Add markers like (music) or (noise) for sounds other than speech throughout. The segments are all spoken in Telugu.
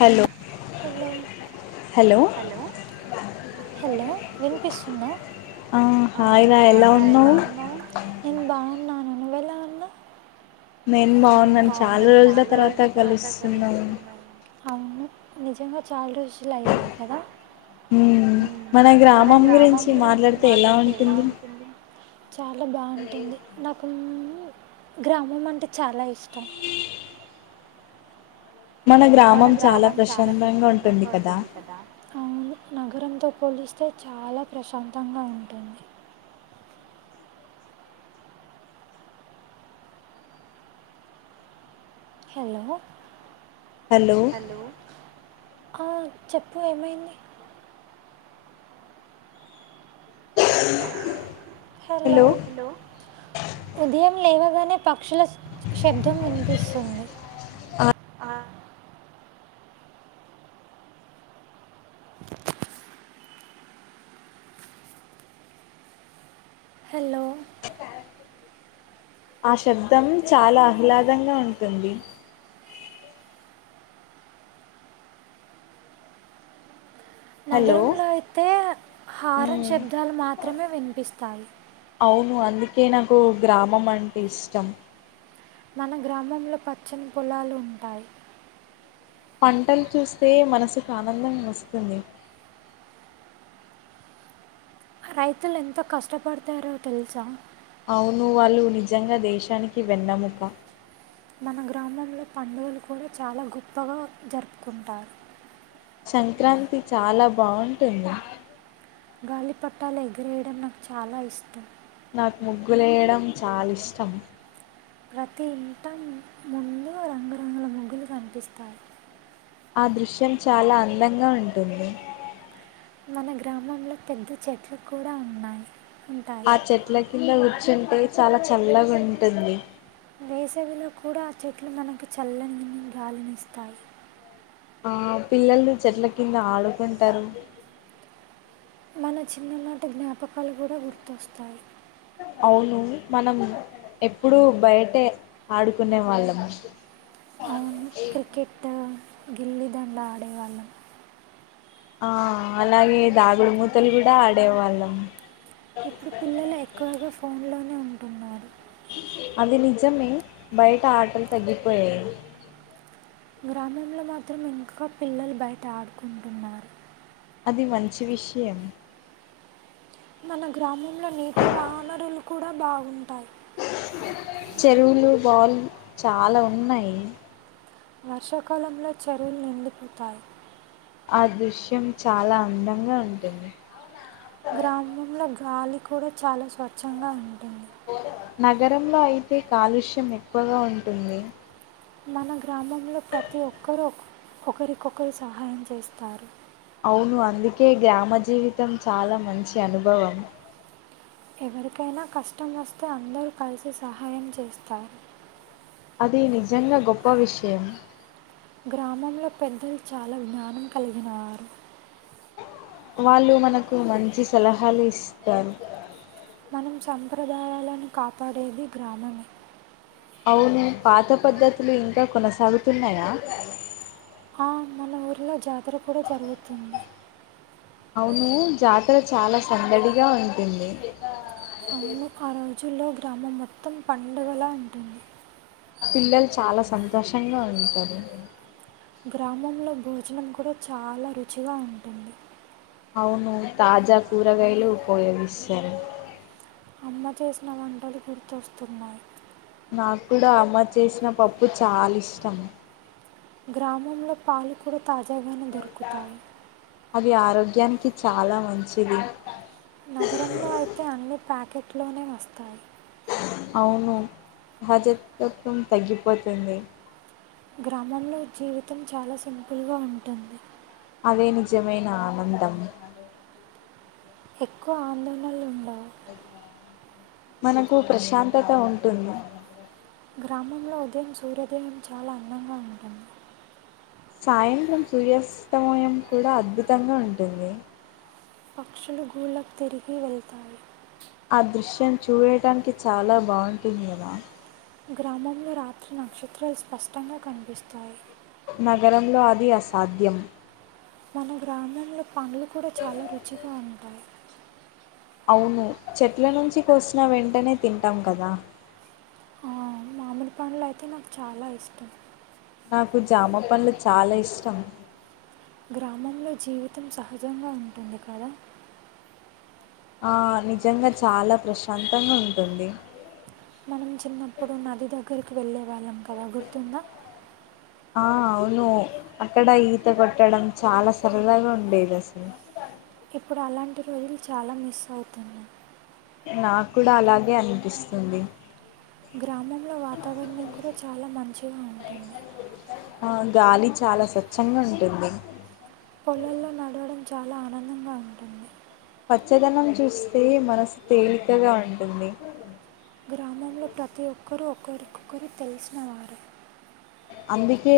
హలో హలో హలో హలో వినిపిస్తుందా ఆ హాయ్ రా ఎలా ఉన్నావ్? నేను బాగున్నా నువ్వు ఎలా ఉన్నావ్ నేను బాగున్నాను చాలా రోజుల తర్వాత కలుస్తున్నాం అవును నిజంగా చాలా రోజులు అయ్యాయి కదా ఉ మన గ్రామం గురించి మాట్లాడితే ఎలా ఉంటుంది చాలా బాగుంటుంది నాకు నువు గ్రామం అంటే చాలా ఇష్టం మన గ్రామం చాలా ప్రశాంతంగా ఉంటుంది కదా అవును నగరంతో పోలిస్తే చాలా ప్రశాంతంగా ఉంటుంది హలో హలో ఆ చెప్పు ఏమైంది హలో హలో ఉదయం లేవగా పక్షుల శబ్దం వినిపిస్తుంది (inaudible) హలో ఆ శబ్దం చాలా ఆహ్లాదంగా ఉంటుంది హలో నగరంలో అయితే ఉమ్ హారాన్ శబ్దాలు మాత్రమే వినిపిస్తాయి అవును అందుకే నాకు గ్రామం అంటే ఇష్టం మన గ్రామంలో పచ్చని పొలాలు ఉంటాయి పంటలు చూస్తే మనసుకు ఆనందం వస్తుంది రైతులు ఎంత కష్టపడతారో తెలుసా అవును వాళ్ళు నిజంగా దేశానికి వెన్నముక మన గ్రామంలో పండుగలు కూడా చాలా గొప్పగా జరుపుకుంటారు సంక్రాంతి చాలా బాగుంటుంది గాలి పటాలు ఎగిరేయడం నాకు చాలా ఇష్టం నాకు ముగ్గులేయడం చాలా ఇష్టం ప్రతి ఇంట ముందు రంగురంగుల ముగ్గులు కనిపిస్తాయి ఆ దృశ్యం చాలా అందంగా ఉంటుంది మన గ్రామంలో పెద్ద చెట్లు కూడా ఉన్నాయి ఉంటాయి ఆ చెట్ల కింద కూర్చుంటే చాలా చల్లగా ఉంటుంది వేసవిలో కూడా ఆ చెట్లు మనకు చల్లని గాలినిస్తాయి ఆ పిల్లలు చెట్ల కింద ఆడుకుంటారు మన చిన్ననాటి జ్ఞాపకాలు కూడా గుర్తొస్తాయి అ (inaudible) అవును మనం ఎప్పుడూ బయటే ఆడుకునే వాళ్ళం అవును క్రికెట్ గిల్లిదండ ఆడేవాళ్ళం ఆ అలాగే దాగుడుమూతలు కూడా ఆడేవాళ్ళం ఇప్పుడు పిల్లలు ఎక్కువగా ఫోన్లో అది నిజమే బయట ఆటలు తగ్గిపోయయి గ్రామంలో మాత్రం ఇంకా పిల్లలు బయట ఆడుకుంటున్నారు అది మంచి విషయం మన గ్రామంలో నీటి వానరులు కూడా బాగుంటాయి చెరువులు బావులు చాలా ఉన్నాయి వర్షాకాలంలో చెరువులు నిండిపోతాయి ఆ దృశ్యం చాలా అందంగా ఉంటుంది గ్రామంలో గాలి కూడా చాలా స్వచ్ఛంగా ఉంటుంది నగరంలో అయితే కాలుష్యం ఎక్కువగా ఉంటుంది మన గ్రామంలో ప్రతి ఒక్కరుూ ఒకరికొకరు సహాయం చేస్తారు అవును అందుకే గ్రామ జీవితం చాలా మంచి అనుభవం ఎవరికైనా కష్టం వస్తే అందరూ కలిసి సహాయం చేస్తారు అది నిజంగా గొప్ప విషయం గ్రామంలో పెద్దలు చాలా జ్ఞానం కలిగినారు వాళ్ళు మనకు మంచి సలహాలు ఇస్తారు మనం సంప్రదాయాలను కాపాడేది గ్రామమే అవును పాత పద్ధతులు ఇంకా కొనసాగుతున్నాయా మన ఊరిలో జాతర కూడా జరుగుతుంది అవును జాతర చాలా సందడిగా ఉంటుంది అవును ఆ రోజుల్లో గ్రామం మొత్తం పండుగలా ఉంటుంది పిల్లలు చాలా సంతోషంగా ఉంటారు గ్రామంలో భోజనం కూడా చాలా రుచిగా ఉంటుంది అవును తాజా కూరగాయలు ఉపయోగిస్తాను అమ్మ చేసిన వంటలు గుర్తొస్తున్నాయి నాకు కూడా అమ్మ చేసిన పప్పు చాలా ఇష్టం గ్రామంలో పాలు కూడా తాజాగానే దొరుకుతాయి అది ఆరోగ్యానికి చాలా మంచిది నగరంలో అయితే అన్ని ప్యాకెట్లోనే వస్తాయి అవును సహజత్వం తగ్గిపోతుంది గ్రామంలో జీవితం చాలా సింపుల్గా ఉంటుంది అదే నిజమైన ఆనందం ఎక్కువ ఆందోళనలు ఉండవు మనకు ప్రశాంతత ఉంటుంది గ్రామంలో ఉదయం సూర్యోదయం చాలా అందంగా ఉంటుంది సాయంత్రం సూర్యాస్తమయం కూడా అద్భుతంగా ఉంటుంది పక్షులు గూళ్ళకు తిరిగి వెళతాయి ఆ దృశ్యం చూడటానికి చాలా బాగుంటుంది కదా గ్రామంలో రాత్రి నక్షత్రాలు స్పష్టంగా కనిపిస్తాయి నగరంలో అది అసాధ్యం మన గ్రామంలో పండ్లు కూడా చాలా రుచిగా ఉంటాయి అవును చెట్ల నుంచి కోసిన వెంటనే తింటాం కదా మామిడి పండ్లు అయితే నాకు చాలా ఇష్టం నాకు జామ పండ్ళలు చాలా ఇష్టం గ్రామంలో జీవితం సహజంగా ఉంటుంది కదా ఆ నిజంగా చాలా ప్రశాంతంగా ఉంటుంది మనం చిన్నప్పుడు నది దగ్గరకు వెళ్ళే వాళ్ళం కదా గుర్తుందా ఆ అవును అక్కడ ఈత కొట్టడం చాలా సరదాగా ఉండేది అసలు ఇప్పుడు అలాంటి రోజులు చాలా మిస్ అవుతున్నాయి నా కూడా అలాగే అనిపిస్తుంది గ్రామంలో వాతావరణం కూడా చాలా మంచిగా ఉంటుంది ఆ గాలి చాలా స్వచ్ఛంగా ఉంటుంది పొలల్లో నడవడం చాలా ఆనందంగా ఉంటుంది పచ్చదనం చూస్తే మనసు తేలికగా ఉంటుంది గ్రామంలో ప్రతి ఒక్కరుూ ఒకరికొకరు తెలిసినవారు అందుకే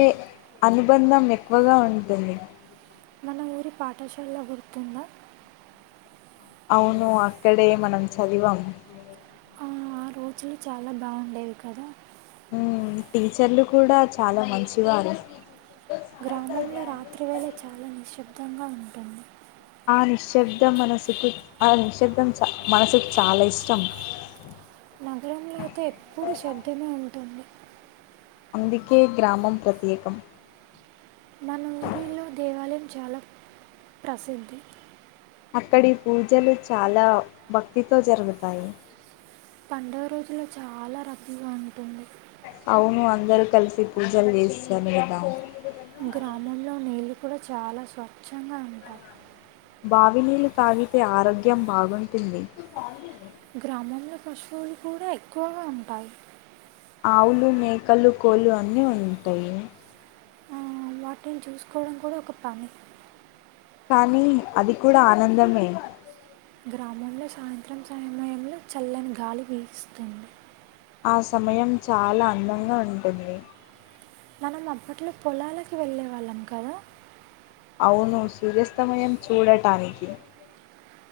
అనుబంధం ఎక్కువగా ఉంటుంది మన ఊరి పాఠశాలలో గుర్తుంద అవును అక్కడే మనం చదివాం ఆ ఆ రోజులు చాలా బాగుండేవి కదా ఉమ్ టీచర్లు కూడా చాలా మంచివారు గ్రామంలో రాత్రి వేళ చాలా నిశ్శబ్దంగా ఉంటుంది ఆ నిశ్శబ్దం మనసుకు ఆ నిశ్శబ్దం చ మనసుకి చాలా ఇష్టం నగరంలో అయితే ఎప్పుడూ శబ్దమే ఉం అందుకే గ్రామం ప్రత్యేకం మన ఊరిలో దేవాలయం చాలా ప్రసిద్ధి అక్కడి పూజలు చాలా భక్తితో జరుగుతాయి పండుగ రోజుల్లో చాలా రద్దీగా ఉంటుంది అవును అందరు కలిసి పూజలు చేస్తాము కదా గ్రామంలో నీళ్ళు కూడా చాలా స్వచ్ఛంగా ఉంటారు బావినీళ్లు తాగితే ఆరోగ్యం బాగుంటుంది గ్రామంలో పశువులు కూడా ఎక్కువగా ఉంటాయి ఆవులు మేకలు కోళ్ళు అన్నీ ఉంటాయి ఉమ్ వాటిని చూసుకోవడం కూడా ఒక పని కానీ అది కూడా ఆనందమే గ్రామంలో సాయంత్రం సమయంలో చల్లని గాలి వీస్తుంది ఆ సమయం చాలా అందంగా ఉంటుంది మనం అప్పట్లో పొలాలకి వెళ్ళే వాళ్ళం కదా అవును సూర్యస్తమయం చూడటానికి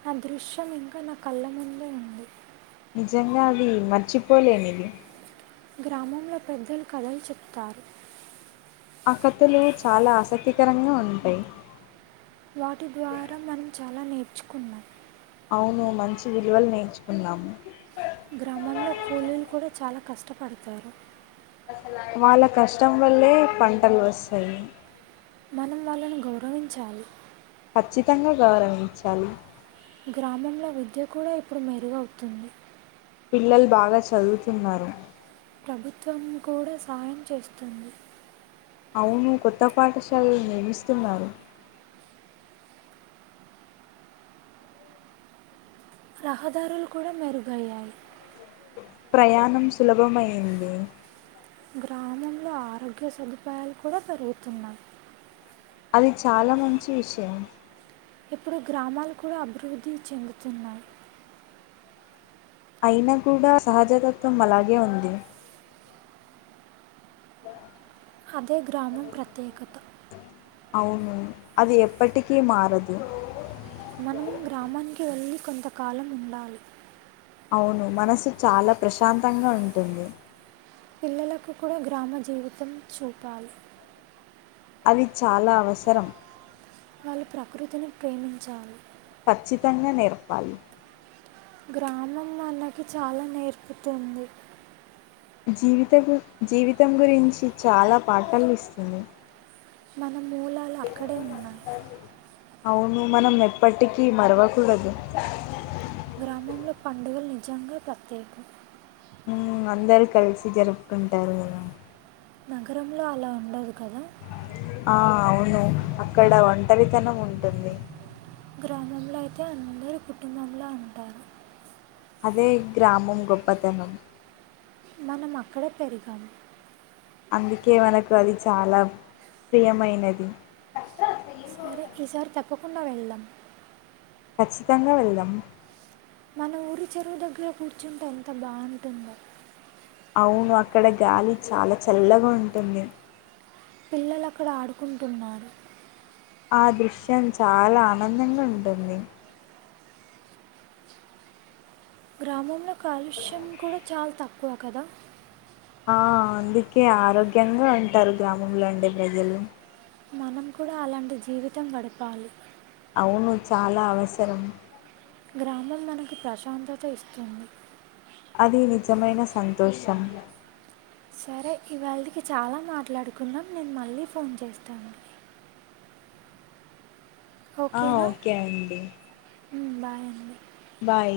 ఆ దృశ్యం ఇంకా నా కళ్ళ ముందే ఉంది నిజంగా అది మర్చిపోలేనిది గ్రామంలో పెద్దలు కథలు చెప్తారు ఆ కథలు చాలా ఆసక్తికరంగా ఉంటాయి వాటి ద్వారా మనం చాలా నేర్చుకున్నాం అవును మంచి విలువలు నేర్చుకున్నాము గ్రామంలో కూలీలు కూడా చాలా కష్టపడతారు వాళ్ళ కష్టం వల్లే పంటలు వస్తాయి మనం వాళ్ళని గౌరవించాలి ఖచ్చితంగా గౌరవించాలి గ్రామంలో విద్య కూడా ఇప్పుడు మెరుగవుతుంది పిల్లలు బాగా చదువుతున్నారు ప్రభుత్వం కూడా సాయం చేస్తుంది అవును కొత్త పాఠశాలలు నిర్మిస్తున్నారు రహదారులు కూడా మెరుగయ్యాయి ప్రయాణం సులభమైంది గ్రామంలో ఆరోగ్య సదుపాయాలు కూడా పెరుగుతున్నాయి అది చాలా మంచి విషయం ఇప్పుడు గ్రామాలు కూడా అభివృద్ధి చెందుతున్నాయి అయినా కూడా సహజతత్వం అలాగే ఉంది అదే గ్రామం ప్రత్యేకత అవును అది ఎప్పటికీ మారదు మనం గ్రామానికి వెళ్ళి కొంతకాలం ఉండాలి అవును మనసు చాలా ప్రశాంతంగా ఉంటుంది పిల్లలకు కూడా గ్రామ జీవితం చూపాలి అది చాలా అవసరం వాళ్ళు ప్రకృతిని ప్రేమించాలి ఖచ్చితంగా నేర్పాలి గ్రామం మనకి చాలా నేర్పుతుంది జీవిత గు జీవితం గురించి చాలా పాటాలు ఇస్తుంది మన మూలాలు ఇ అక్కడే ఉన్నాయి హాస్పిటల్ అవును మనం ఎప్పటికీ మరవకూడదు గ్రామంలో పండుగలు నిజంగా ప్రత్యేక ఉమ్మ్ అందరు కలిసి జరుపుకుంటారు గద నగరంలో అలా ఉండదు కద ఆ అవును అక్కడ ఒంటరితనం ఉంటుంది. గ్రామంలో అయితే అందరు కుటుంబంలా ఉంటారు. అదే గ్రామం గొప్పతనం మనమక్కడే పెరిగాం. అందుకే మనకు అది చాలా ప్రియమైనది. సరే ఈసారి తప్పకుండా వెళ్దాం. ఖచ్చితంగా వెళ్దాం. మన ఊరి చెరువు దగ్గర కూర్చుంటే ఎంత బాగుంటుందో అవును అక్కడ గాలి చాలా చల్లగుంటుంది. పిల్లలక్కడ ఆడుకుంటున్నారు. ఆ దృశ్యం చాలా ఆనందంగుంటుంది. గ్రామంలో కాలుష్యం కూడా చాల్ తక్కువ కదా ఆ అందుకే ఆరోగ్యంగా ఉంటారు గ్రామంలో ఉండే ప్రజలు మనం కూడా అలాంటి జీవితం గడపాలి. అవును చాలా అవసరం. గ్రామం మనకి ప్రశాంతత ఇస్తుంది. అది నిజమైన సంతోషం. సరే ఇవాల్టికీ చాలా మాట్లాడుకున్నాం నేను మళ్ళీ ఫోన్ చేస్తాను. ఆ ఓకే అండి. మ్మ్ బాయ్ అండి. బాయ్